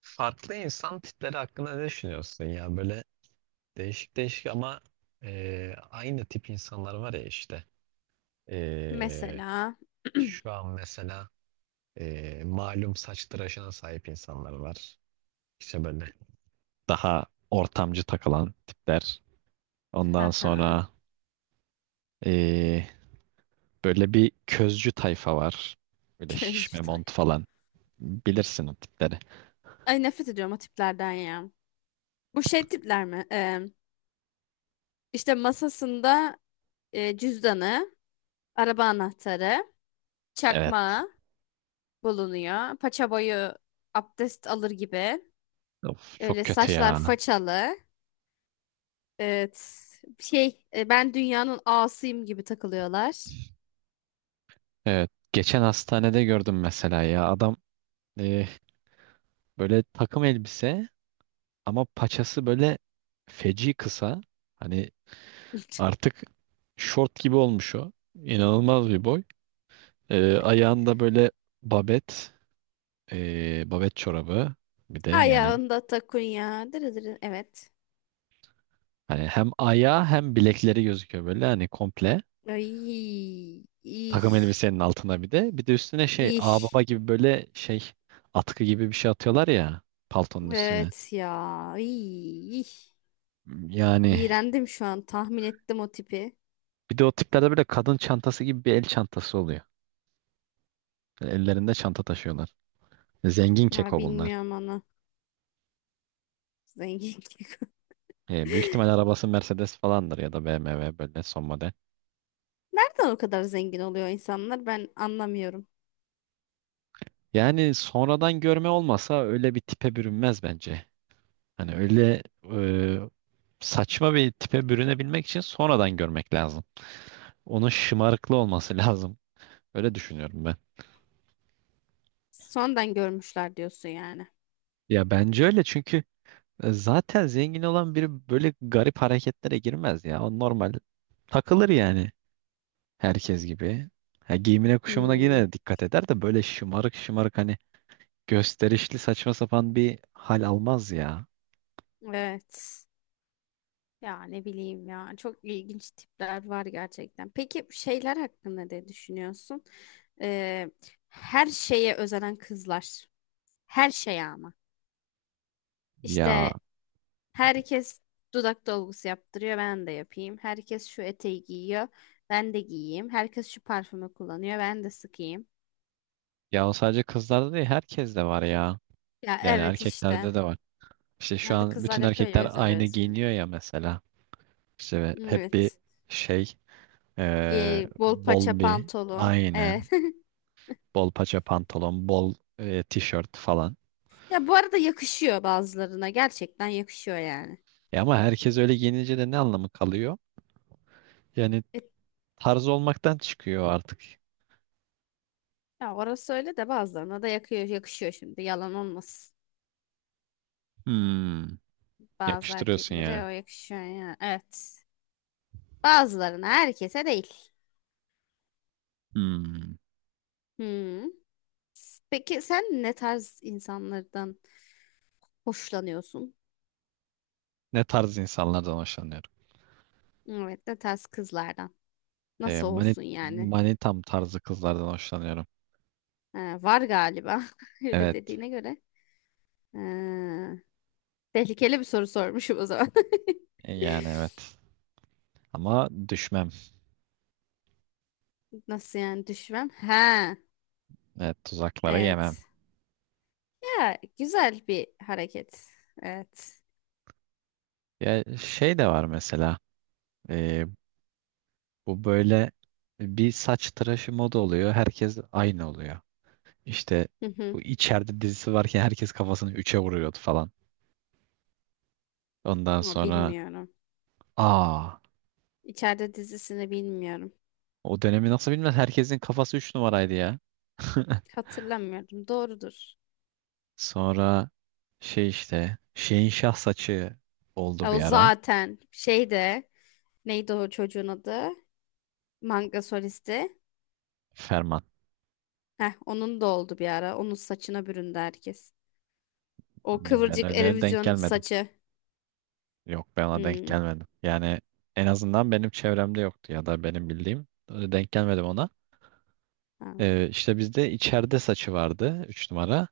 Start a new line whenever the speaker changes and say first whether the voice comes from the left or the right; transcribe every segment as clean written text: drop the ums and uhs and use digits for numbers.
right: Farklı insan tipleri hakkında ne düşünüyorsun ya? Böyle değişik değişik ama aynı tip insanlar var ya işte. E,
left: Mesela
right: Şu an mesela malum saç tıraşına sahip insanlar var. İşte böyle daha ortamcı takılan tipler. Ondan
left: haha,
right: sonra e, böyle bir közcü tayfa var. Böyle
left: közcü
right: şişme mont
left: tayfa.
right: falan. Bilirsin o tipleri.
left: Ay, nefret ediyorum o tiplerden ya. Bu şey tipler mi? İşte masasında cüzdanı, araba anahtarı,
right: Evet.
left: çakmağı bulunuyor. Paça boyu abdest alır gibi.
right: Of, çok
left: Öyle
right: kötü
left: saçlar
right: ya.
left: façalı. Evet. Şey ben dünyanın ağasıyım gibi takılıyorlar.
right: Evet. Geçen hastanede gördüm mesela ya. Adam e, Böyle takım elbise ama paçası böyle feci kısa. Hani artık şort gibi olmuş o. İnanılmaz bir boy. Ayağında böyle babet, babet çorabı. Bir de yani
left: Ayağında takunya. Dırı dırı. Evet.
right: hani hem ayağı hem bilekleri gözüküyor böyle hani komple.
left: Ay, iş,
right: Takım elbisenin altına bir de. Bir de üstüne şey ağbaba
left: iş.
right: gibi böyle şey atkı gibi bir şey atıyorlar ya paltonun üstüne.
left: Evet ya.
right: Yani
left: İğrendim şu an. Tahmin ettim o tipi.
right: bir de o tiplerde böyle kadın çantası gibi bir el çantası oluyor. Böyle ellerinde çanta taşıyorlar. Zengin
left: Ama
right: keko bunlar.
left: bilmiyorum onu. Zengin.
right: E, büyük ihtimal arabası Mercedes falandır ya da BMW böyle son model.
left: Nereden o kadar zengin oluyor insanlar? Ben anlamıyorum.
right: Yani sonradan görme olmasa öyle bir tipe bürünmez bence. Hani öyle e, saçma bir tipe bürünebilmek için sonradan görmek lazım. Onun şımarıklı olması lazım. Öyle düşünüyorum ben.
left: Sonradan görmüşler diyorsun yani.
right: Ya bence öyle çünkü zaten zengin olan biri böyle garip hareketlere girmez ya. O normal takılır yani. Herkes gibi. Ha, giyimine kuşamına
left: Hmm,
right: yine dikkat eder de böyle şımarık şımarık hani gösterişli saçma sapan bir hal almaz ya.
left: evet. Ya ne bileyim ya. Çok ilginç tipler var gerçekten. Peki şeyler hakkında ne düşünüyorsun? Ee, her şeye özenen kızlar. Her şeye ama.
right: Ya
left: İşte herkes dudak dolgusu yaptırıyor, ben de yapayım. Herkes şu eteği giyiyor, ben de giyeyim. Herkes şu parfümü kullanıyor, ben de sıkayım.
right: ya o sadece kızlarda değil herkeste var ya.
left: Ya
right: Yani
left: evet işte.
right: erkeklerde de var. İşte şu
left: Ya da
right: an
left: kızlar
right: bütün
left: yapıyor ya, o
right: erkekler
left: yüzden
right: aynı
left: öyle söylüyorum.
right: giyiniyor ya mesela. İşte hep bir
left: Evet.
right: şey
left: Bol paça
right: bol bir
left: pantolon.
right: aynen.
left: Evet.
right: Bol paça pantolon, bol tişört falan.
left: Ya bu arada yakışıyor bazılarına. Gerçekten yakışıyor yani.
right: E ama herkes öyle giyinince de ne anlamı kalıyor? Yani
left: E,
right: tarz olmaktan çıkıyor artık.
left: ya orası öyle de bazılarına da yakıyor, yakışıyor şimdi. Yalan olmasın.
right: Hmm.
left: Bazı
right: Yakıştırıyorsun yani.
left: erkeklere o yakışıyor yani. Evet. Bazılarına, herkese değil.
right: Hmm.
left: Hmm. Peki sen ne tarz insanlardan hoşlanıyorsun?
right: Ne tarz insanlardan hoşlanıyorum?
left: Evet, ne tarz kızlardan?
right: E,
left: Nasıl
right: mani,
left: olsun yani?
right: Manitam tarzı kızlardan hoşlanıyorum.
left: Ha, var galiba. Öyle
right: Evet.
left: dediğine göre. Ha, tehlikeli bir soru sormuşum o zaman.
right: Yani evet. Ama düşmem.
left: Nasıl yani düşman? Ha,
right: Evet, tuzaklara yemem.
left: evet. Ya güzel bir hareket. Evet.
right: Ya şey de var mesela. E, Bu böyle bir saç tıraşı moda oluyor. Herkes aynı oluyor. İşte
left: Hı hı.
right: bu içeride dizisi varken herkes kafasını 3'e vuruyordu falan. Ondan
left: Ama
right: sonra
left: bilmiyorum.
right: aa
left: İçeride dizisini bilmiyorum.
right: o dönemi nasıl bilmez herkesin kafası 3 numaraydı ya.
left: Hatırlamıyorum. Doğrudur.
right: Sonra şey işte şeyin şah saçı oldu
left: Ya
right: bir
left: o
right: ara.
left: zaten şeyde neydi o çocuğun adı? Manga solisti.
right: Ferman.
left: Heh, onun da oldu bir ara. Onun saçına büründü herkes. O
right: Ben
left: kıvırcık
right: öyle denk
left: Eurovision
right: gelmedim.
left: saçı.
right: Yok ben ona denk
left: Hmm.
right: gelmedim. Yani en azından benim çevremde yoktu ya da benim bildiğim öyle denk gelmedim ona.
left: Ha.
right: İşte bizde içeride saçı vardı 3 numara.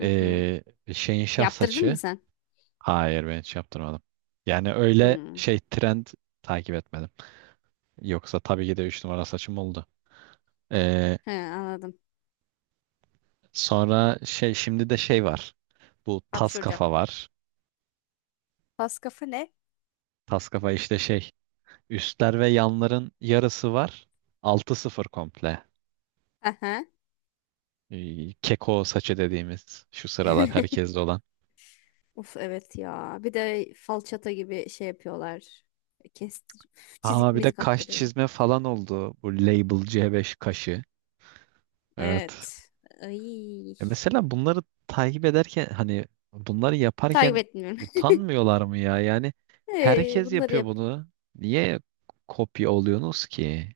left: Hı hı.
right: Ee, Şeyin şah
left: Yaptırdın mı
right: saçı.
left: sen?
right: Hayır ben hiç yaptırmadım. Yani öyle
left: Hmm.
right: şey trend takip etmedim. Yoksa tabii ki de 3 numara saçım oldu. Ee,
left: He, anladım.
right: Sonra şey şimdi de şey var. Bu tas
left: Hapşuracağım.
right: kafa var.
left: Pas kafa ne?
right: Tas kafa işte şey üstler ve yanların yarısı var. 6-0 komple.
left: Aha.
right: Keko saçı dediğimiz şu sıralar herkeste olan.
left: Of, evet ya. Bir de falçata gibi şey yapıyorlar. Kestir.
right: Aa
left: Çizik
right: bir de
left: mizik
right: kaş
left: attırıyor.
right: çizme falan oldu. Bu Label C5 kaşı. Evet.
left: Evet. Ay.
right: Mesela bunları takip ederken hani bunları
left: Takip
right: yaparken
left: etmiyorum.
right: utanmıyorlar mı ya? Yani herkes
left: Bunları
right: yapıyor
left: yap.
right: bunu. Niye kopya oluyorsunuz ki?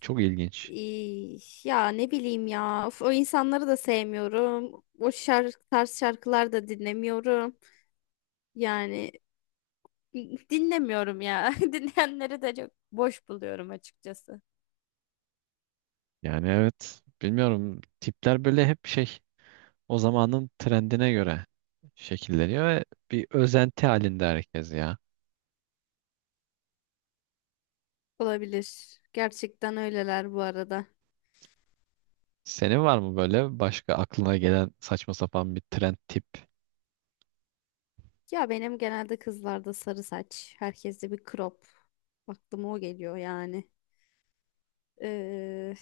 right: Çok ilginç.
left: Ya ne bileyim ya. Of, o insanları da sevmiyorum. O şarkı, tarz şarkılar da dinlemiyorum. Yani dinlemiyorum ya. Dinleyenleri de çok boş buluyorum açıkçası.
right: Yani evet bilmiyorum tipler böyle hep şey o zamanın trendine göre şekilleniyor ve bir özenti halinde herkes ya.
left: Olabilir. Gerçekten öyleler bu arada.
right: Senin var mı böyle başka aklına gelen saçma sapan bir trend tip?
left: Ya benim genelde kızlarda sarı saç. Herkeste bir crop. Aklıma o geliyor yani. Ee,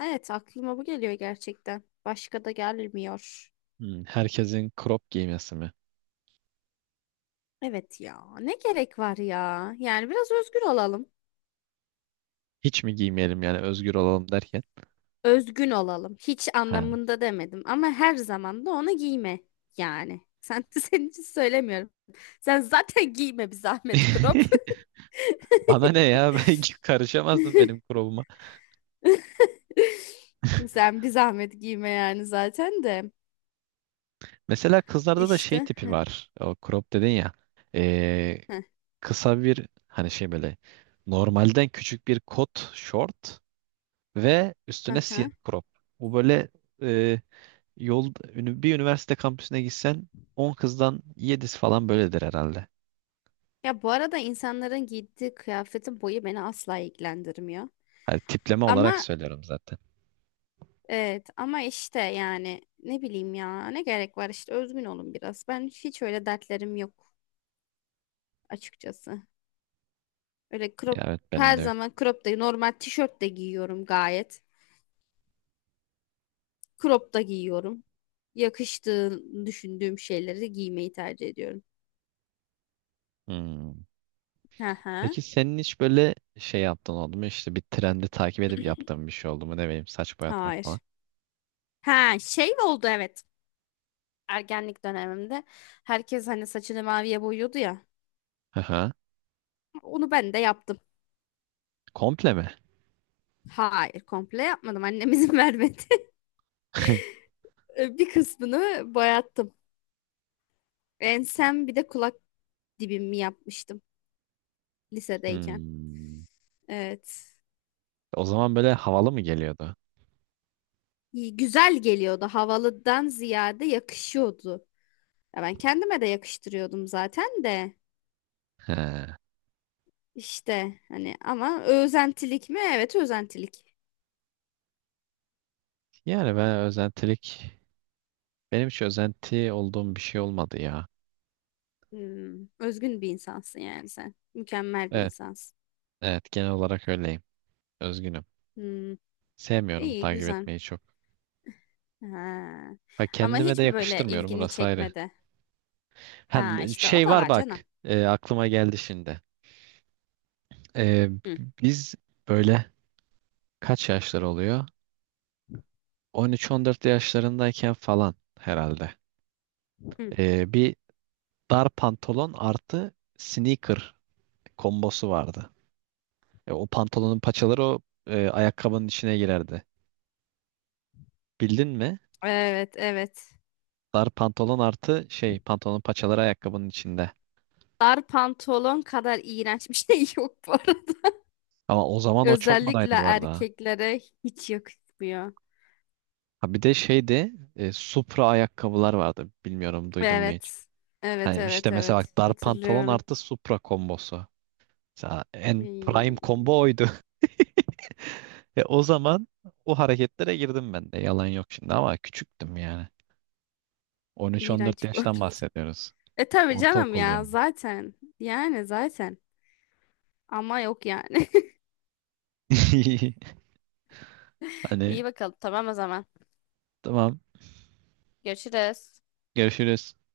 left: evet aklıma bu geliyor gerçekten. Başka da gelmiyor.
right: Hmm, herkesin crop giymesi mi?
left: Evet ya, ne gerek var ya? Yani biraz özgür olalım.
right: Hiç mi giymeyelim yani özgür olalım derken?
left: Özgün olalım. Hiç
right: Ha.
left: anlamında demedim, ama her zaman da onu giyme yani. Sen senin için söylemiyorum. Sen zaten giyme bir zahmet crop.
right: Bana ne ya? Ben karışamazdım benim crop'uma.
left: Sen bir zahmet giyme yani zaten de.
right: Mesela kızlarda da şey
left: İşte.
right: tipi var. O crop dedin ya. Ee,
left: Heh,
right: Kısa bir hani şey böyle normalden küçük bir kot short ve üstüne siyah
left: aha.
right: crop. Bu böyle e, bir üniversite kampüsüne gitsen 10 kızdan 7'si falan böyledir herhalde.
left: Ya bu arada insanların giydiği kıyafetin boyu beni asla ilgilendirmiyor.
right: Hani tipleme olarak
left: Ama
right: söylüyorum zaten.
left: evet, ama işte yani ne bileyim ya, ne gerek var, işte özgün olun biraz. Ben hiç öyle dertlerim yok açıkçası. Öyle
right: Ya
left: crop,
right: evet benim
left: her
right: de yok.
left: zaman crop da normal tişört de giyiyorum gayet. Crop da giyiyorum. Yakıştığını düşündüğüm şeyleri giymeyi tercih ediyorum.
right: Hmm.
left: Hı hı.
right: Peki senin hiç böyle şey yaptığın oldu mu? İşte bir trendi takip edip yaptığın bir şey oldu mu? Ne bileyim saç boyatmak
left: Hayır.
right: falan.
left: Ha şey oldu, evet. Ergenlik dönemimde herkes hani saçını maviye boyuyordu ya.
right: Hı hı.
left: Onu ben de yaptım.
right: Komple mi?
left: Hayır, komple yapmadım. Annem izin vermedi. Bir kısmını boyattım. Ensem bir de kulak dibimi yapmıştım lisedeyken.
right: Hmm.
left: Evet.
right: O zaman böyle havalı mı geliyordu?
left: Güzel geliyordu. Havalıdan ziyade yakışıyordu. Ya ben kendime de yakıştırıyordum zaten de.
right: He.
left: İşte hani ama özentilik mi? Evet, özentilik.
right: Yani ben özentilik benim hiç özenti olduğum bir şey olmadı ya.
left: Hmm, özgün bir insansın yani sen. Mükemmel bir
right: Evet,
left: insansın.
right: evet genel olarak öyleyim. Özgünüm.
left: Hmm,
right: Sevmiyorum
left: iyi
right: takip
left: güzel.
right: etmeyi çok.
left: Ha.
right: Ha
left: Ama
right: kendime de
left: hiç mi böyle
right: yakıştırmıyorum
left: ilgini
right: orası ayrı.
left: çekmedi?
right: Ha,
left: Ha işte o
right: şey
left: da
right: var
left: var
right: bak.
left: canım.
right: Aklıma geldi şimdi. E,
left: Hı,
right: Biz böyle kaç yaşlar oluyor? 13-14 yaşlarındayken falan herhalde.
left: hı.
right: Bir dar pantolon artı sneaker kombosu vardı. O pantolonun paçaları o ayakkabının içine girerdi. Bildin mi?
left: Evet evet.
right: Dar pantolon artı şey pantolonun paçaları ayakkabının içinde.
left: Dar pantolon kadar iğrenç bir şey yok bu arada.
right: Ama o zaman o çok
left: Özellikle
right: modaydı bu arada. Ha
left: erkeklere hiç yakışmıyor.
right: Ha, bir de şeydi Supra ayakkabılar vardı. Bilmiyorum duydun mu hiç?
left: Evet. Evet
right: Yani işte
left: evet
right: mesela
left: evet.
right: bak dar pantolon
left: Hatırlıyorum.
right: artı Supra kombosu. Mesela en prime
left: İy,
right: combo oydu. O zaman o hareketlere girdim ben de. Yalan yok şimdi ama küçüktüm yani. 13-14
left: İğrenç bu.
right: yaştan bahsediyoruz.
left: E tabii canım
right: Ortaokul
left: ya
right: yani.
left: zaten. Yani zaten. Ama yok yani.
right: Hani
left: İyi bakalım, tamam o zaman.
right: tamam
left: Görüşürüz.
right: görüşürüz.